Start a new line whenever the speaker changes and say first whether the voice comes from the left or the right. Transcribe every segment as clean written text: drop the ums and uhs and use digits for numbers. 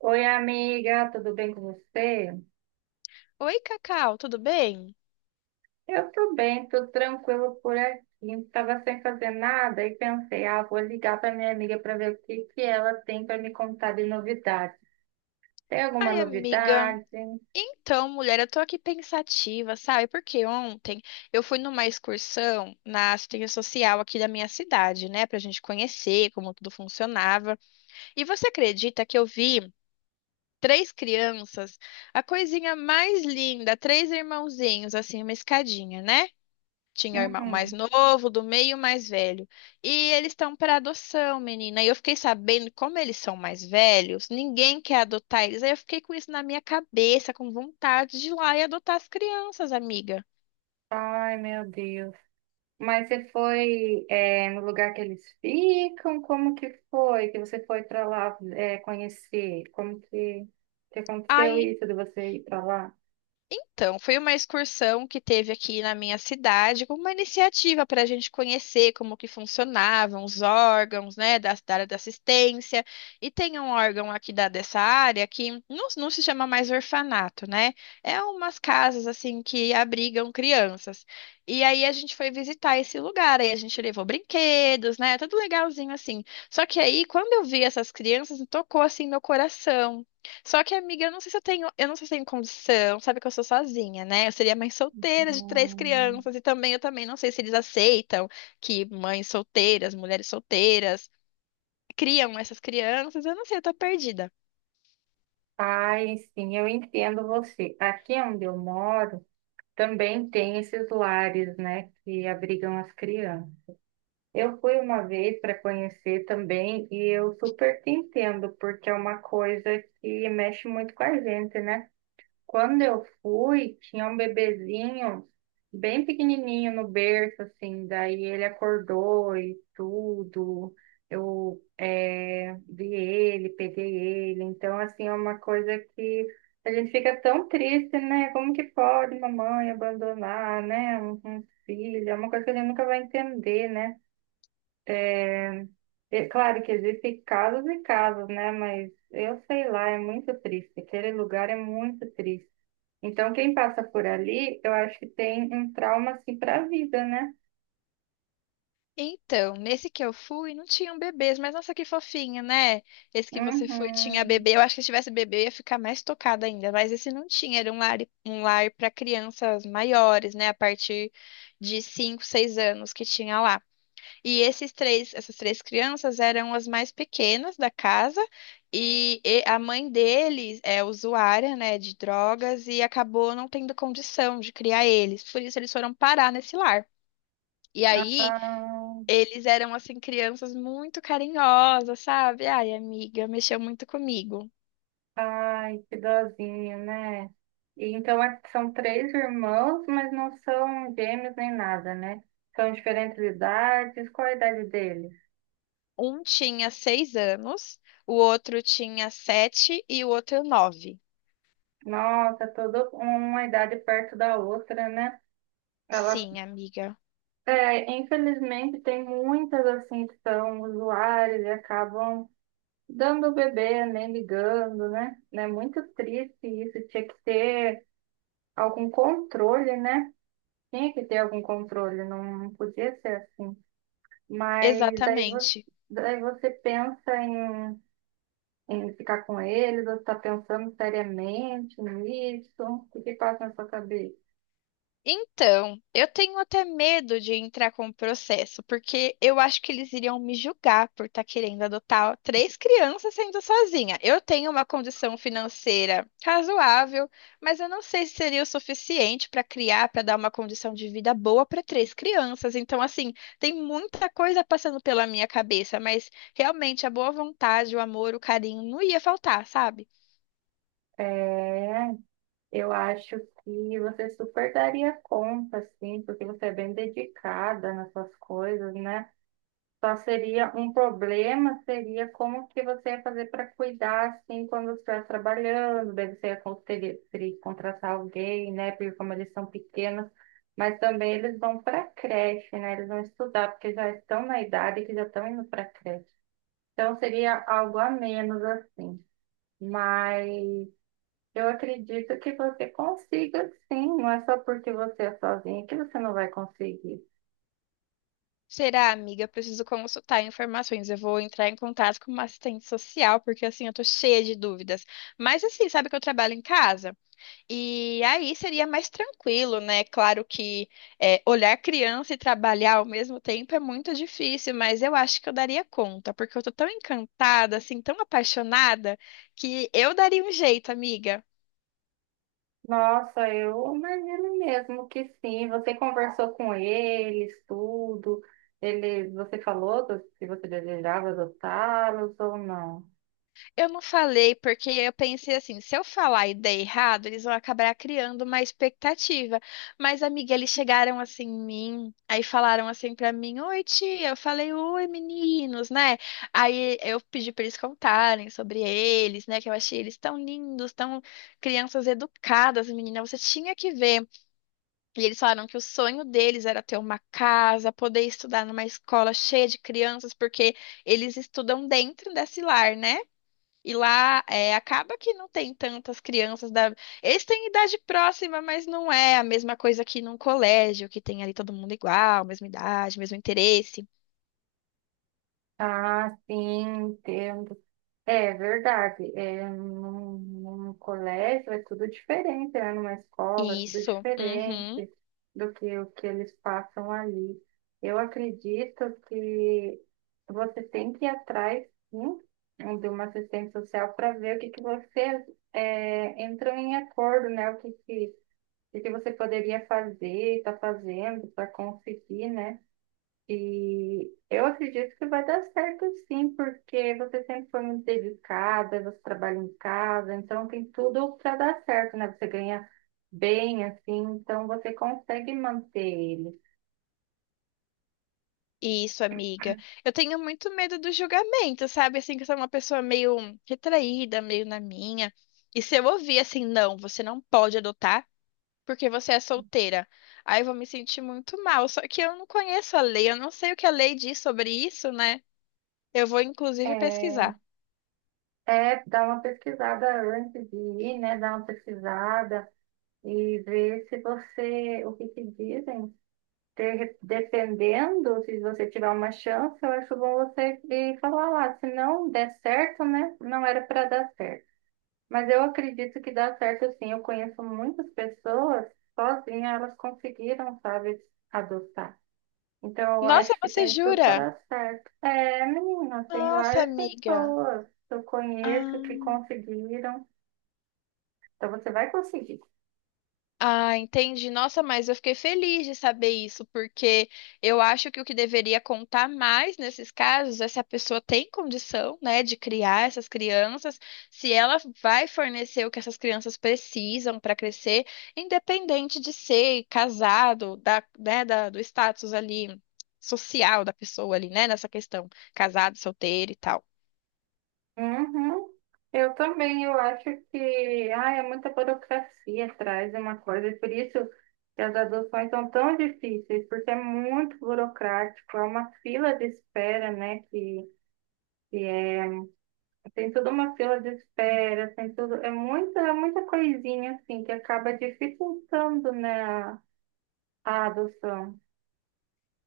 right: Oi, amiga, tudo bem com você?
left: Oi, Cacau, tudo bem?
right: Eu tô bem, tô tranquilo por aqui. Tava sem fazer nada e pensei, ah, vou ligar para minha amiga para ver o que ela tem para me contar de novidade. Tem alguma
left: Ai, amiga.
right: novidade?
left: Então, mulher, eu tô aqui pensativa, sabe? Porque ontem eu fui numa excursão na assistência social aqui da minha cidade, né? Pra gente conhecer como tudo funcionava. E você acredita que eu vi três crianças, a coisinha mais linda, três irmãozinhos, assim, uma escadinha, né? Tinha o irmão mais
right: Uhum.
left: novo, do meio, o mais velho. E eles estão para adoção, menina. E eu fiquei sabendo como eles são mais velhos, ninguém quer adotar eles. Aí eu fiquei com isso na minha cabeça, com vontade de ir lá e adotar as crianças, amiga.
right: Ai, meu Deus. Mas você foi, é, no lugar que eles ficam? Como que foi que você foi para lá, é, conhecer? Como que aconteceu
left: Aí
right: isso de você ir para lá?
left: Então, foi uma excursão que teve aqui na minha cidade, como uma iniciativa para a gente conhecer como que funcionavam os órgãos, né, da área da assistência. E tem um órgão aqui da, dessa área que não se chama mais orfanato, né? É umas casas, assim, que abrigam crianças. E aí a gente foi visitar esse lugar, aí a gente levou brinquedos, né? Tudo legalzinho, assim. Só que aí, quando eu vi essas crianças, tocou, assim, meu coração. Só que, amiga, eu não sei se eu tenho, eu não sei se eu tenho condição, sabe que eu sou sozinha, né? Eu seria mãe solteira de três
right: Hum.
left: crianças e também eu também não sei se eles aceitam que mães solteiras, mulheres solteiras criam essas crianças. Eu não sei, eu tô perdida.
right: Ai, sim, eu entendo você. Aqui onde eu moro, também tem esses lares, né, que abrigam as crianças. Eu fui uma vez para conhecer também e eu super te entendo, porque é uma coisa que mexe muito com a gente, né? Quando eu fui, tinha um bebezinho bem pequenininho no berço, assim. Daí ele acordou e tudo. Eu vi ele, peguei ele. Então, assim, é uma coisa que a gente fica tão triste, né? Como que pode mamãe abandonar, né? Um filho? É uma coisa que a gente nunca vai entender, né? É claro que existem casos e casos, né? Mas eu sei lá, é muito triste. Aquele lugar é muito triste. Então, quem passa por ali, eu acho que tem um trauma assim para a vida, né?
left: Então, nesse que eu fui, não tinham bebês, mas nossa, que fofinho, né? Esse que você foi tinha
right: Uhum.
left: bebê. Eu acho que se tivesse bebê eu ia ficar mais tocada ainda, mas esse não tinha, era um lar para crianças maiores, né? A partir de 5, 6 anos que tinha lá. E esses três, essas três crianças eram as mais pequenas da casa, e a mãe deles é usuária, né, de drogas e acabou não tendo condição de criar eles. Por isso eles foram parar nesse lar. E aí
right: Ah,
left: eles eram assim crianças muito carinhosas, sabe? Ai, amiga, mexeu muito comigo.
right: ai, que dozinho, né? E então são três irmãos, mas não são gêmeos nem nada, né? São diferentes idades. Qual a idade deles?
left: Um tinha 6 anos, o outro tinha 7 e o outro 9.
right: Nossa, toda uma idade perto da outra, né? Ela
left: Sim, amiga,
right: é, infelizmente tem muitas assim que são usuárias e acabam dando o bebê, nem ligando, né? É muito triste isso, tinha que ter algum controle, né? Tinha que ter algum controle, não podia ser assim. Mas daí você,
left: exatamente.
right: daí você pensa em, em ficar com eles, você está pensando seriamente nisso, o que passa na sua cabeça?
left: Então, eu tenho até medo de entrar com o processo, porque eu acho que eles iriam me julgar por estar querendo adotar três crianças sendo sozinha. Eu tenho uma condição financeira razoável, mas eu não sei se seria o suficiente para criar, para dar uma condição de vida boa para três crianças. Então, assim, tem muita coisa passando pela minha cabeça, mas realmente a boa vontade, o amor, o carinho não ia faltar, sabe?
right: É, eu acho que você super daria conta, assim, porque você é bem dedicada nas suas coisas, né? Só seria um problema, seria como que você ia fazer para cuidar, assim, quando você estiver trabalhando, daí você ia teria que contratar alguém, né? Porque como eles são pequenos, mas também eles vão para creche, né? Eles vão estudar, porque já estão na idade que já estão indo para creche. Então seria algo a menos, assim. Mas eu acredito que você consiga, sim. Não é só porque você é sozinha que você não vai conseguir.
left: Será, amiga? Preciso consultar informações. Eu vou entrar em contato com uma assistente social, porque assim eu tô cheia de dúvidas. Mas assim, sabe que eu trabalho em casa? E aí seria mais tranquilo, né? Claro que é, olhar criança e trabalhar ao mesmo tempo é muito difícil, mas eu acho que eu daria conta, porque eu tô tão encantada, assim, tão apaixonada, que eu daria um jeito, amiga.
right: Nossa, eu imagino mesmo que sim. Você conversou com eles, tudo. Eles, você falou se você desejava adotá-los ou não.
left: Eu não falei porque eu pensei assim, se eu falar e der errado, eles vão acabar criando uma expectativa. Mas, amiga, eles chegaram assim em mim, aí falaram assim pra mim, oi tia, eu falei, oi meninos, né? Aí eu pedi pra eles contarem sobre eles, né? Que eu achei eles tão lindos, tão crianças educadas, menina, você tinha que ver. E eles falaram que o sonho deles era ter uma casa, poder estudar numa escola cheia de crianças, porque eles estudam dentro desse lar, né? E lá é, acaba que não tem tantas crianças da. Eles têm idade próxima, mas não é a mesma coisa que num colégio, que tem ali todo mundo igual, mesma idade, mesmo interesse.
right: Ah, sim, é verdade. É, num colégio é tudo diferente, né? Numa escola é tudo
left: Isso.
right: diferente
left: Uhum.
right: do que o que eles passam ali. Eu acredito que você tem que ir atrás, sim, de uma assistente social para ver o que você é, entrou em acordo, né? O que que você poderia fazer, está fazendo para conseguir, né? E eu acredito que vai dar certo sim, porque você sempre foi muito dedicada, você trabalha em casa, então tem tudo para dar certo, né? Você ganha bem, assim, então você consegue manter ele.
left: Isso, amiga. Eu tenho muito medo do julgamento, sabe? Assim, que eu sou uma pessoa meio retraída, meio na minha. E se eu ouvir assim, não, você não pode adotar porque você é solteira, aí eu vou me sentir muito mal. Só que eu não conheço a lei, eu não sei o que a lei diz sobre isso, né? Eu vou inclusive
right: É,
left: pesquisar.
right: é dar uma pesquisada antes de ir, né? Dar uma pesquisada e ver se você, o que te dizem. Dependendo, se você tiver uma chance, eu acho bom você ir falar lá. Se não der certo, né? Não era para dar certo. Mas eu acredito que dá certo sim. Eu conheço muitas pessoas, sozinha elas conseguiram, sabe, adotar. Então eu
left: Nossa,
right: acho que
left: você
right: tem tudo
left: jura?
right: para dar certo. É, menina, tem
left: Nossa,
right: várias
left: amiga.
right: pessoas que eu conheço
left: Ah,
right: que conseguiram. Então você vai conseguir.
left: ah, entendi. Nossa, mas eu fiquei feliz de saber isso, porque eu acho que o que deveria contar mais nesses casos é se a pessoa tem condição, né, de criar essas crianças, se ela vai fornecer o que essas crianças precisam para crescer, independente de ser casado, da, né, da- do status ali social da pessoa ali, né, nessa questão, casado, solteiro e tal.
right: Uhum. Eu também, eu acho que, ah é muita burocracia atrás de uma coisa, e por isso que as adoções são tão difíceis, porque é muito burocrático, é uma fila de espera, né, que é tem toda uma fila de espera, tem tudo, é muita, muita coisinha assim que acaba dificultando, né, a adoção.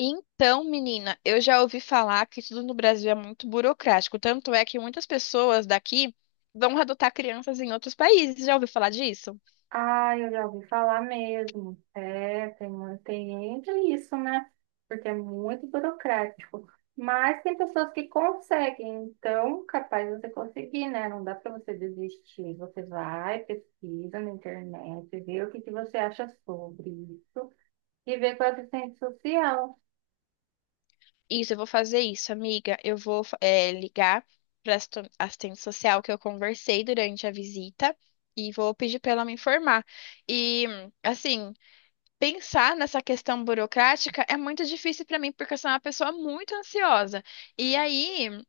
left: Então, menina, eu já ouvi falar que tudo no Brasil é muito burocrático. Tanto é que muitas pessoas daqui vão adotar crianças em outros países. Já ouviu falar disso?
right: Ah, eu já ouvi falar mesmo. É, tem, tem ainda isso, né? Porque é muito burocrático. Mas tem pessoas que conseguem, então capaz de você conseguir, né? Não dá para você desistir. Você vai, pesquisa na internet, vê o que você acha sobre isso e vê com a assistência social.
left: Isso, eu vou fazer isso, amiga. Eu vou, ligar para a assistente social que eu conversei durante a visita e vou pedir para ela me informar. E, assim, pensar nessa questão burocrática é muito difícil para mim, porque eu sou uma pessoa muito ansiosa. E aí.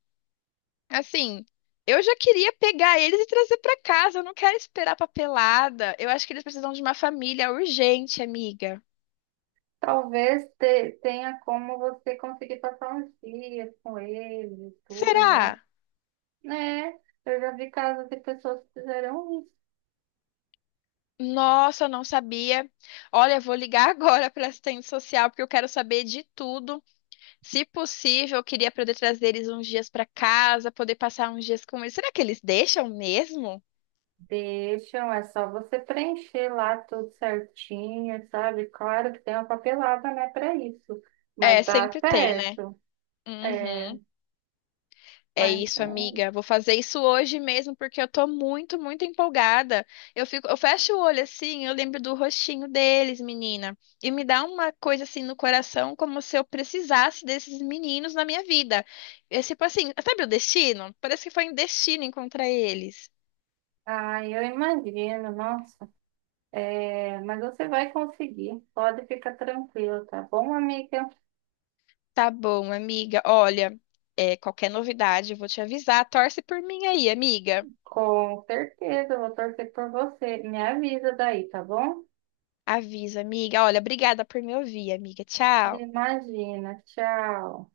left: Assim, eu já queria pegar eles e trazer pra casa. Eu não quero esperar papelada. Eu acho que eles precisam de uma família urgente, amiga.
right: Tenha como você conseguir passar uns dias com ele, e tudo, né?
left: Será?
right: É, eu já vi casos de pessoas que fizeram isso.
left: Nossa, eu não sabia. Olha, eu vou ligar agora para assistente social porque eu quero saber de tudo. Se possível, eu queria poder trazer eles uns dias para casa, poder passar uns dias com eles. Será que eles deixam mesmo?
right: Deixam, é só você preencher lá tudo certinho, sabe? Claro que tem uma papelada, né, para isso,
left: É,
right: mas dá
left: sempre tem, né?
right: certo. É,
left: Uhum. É
right: mas,
left: isso,
right: é.
left: amiga. Vou fazer isso hoje mesmo porque eu tô muito empolgada. Eu fico, eu fecho o olho assim, eu lembro do rostinho deles, menina, e me dá uma coisa assim no coração, como se eu precisasse desses meninos na minha vida. É tipo assim, sabe o destino? Parece que foi um destino encontrar eles.
right: Ah, eu imagino, nossa. É, mas você vai conseguir, pode ficar tranquilo, tá bom, amiga?
left: Tá bom, amiga. Olha, é, qualquer novidade eu vou te avisar. Torce por mim aí, amiga.
right: Com certeza, eu vou torcer por você. Me avisa daí, tá bom?
left: Avisa, amiga. Olha, obrigada por me ouvir, amiga. Tchau.
right: Imagina. Tchau.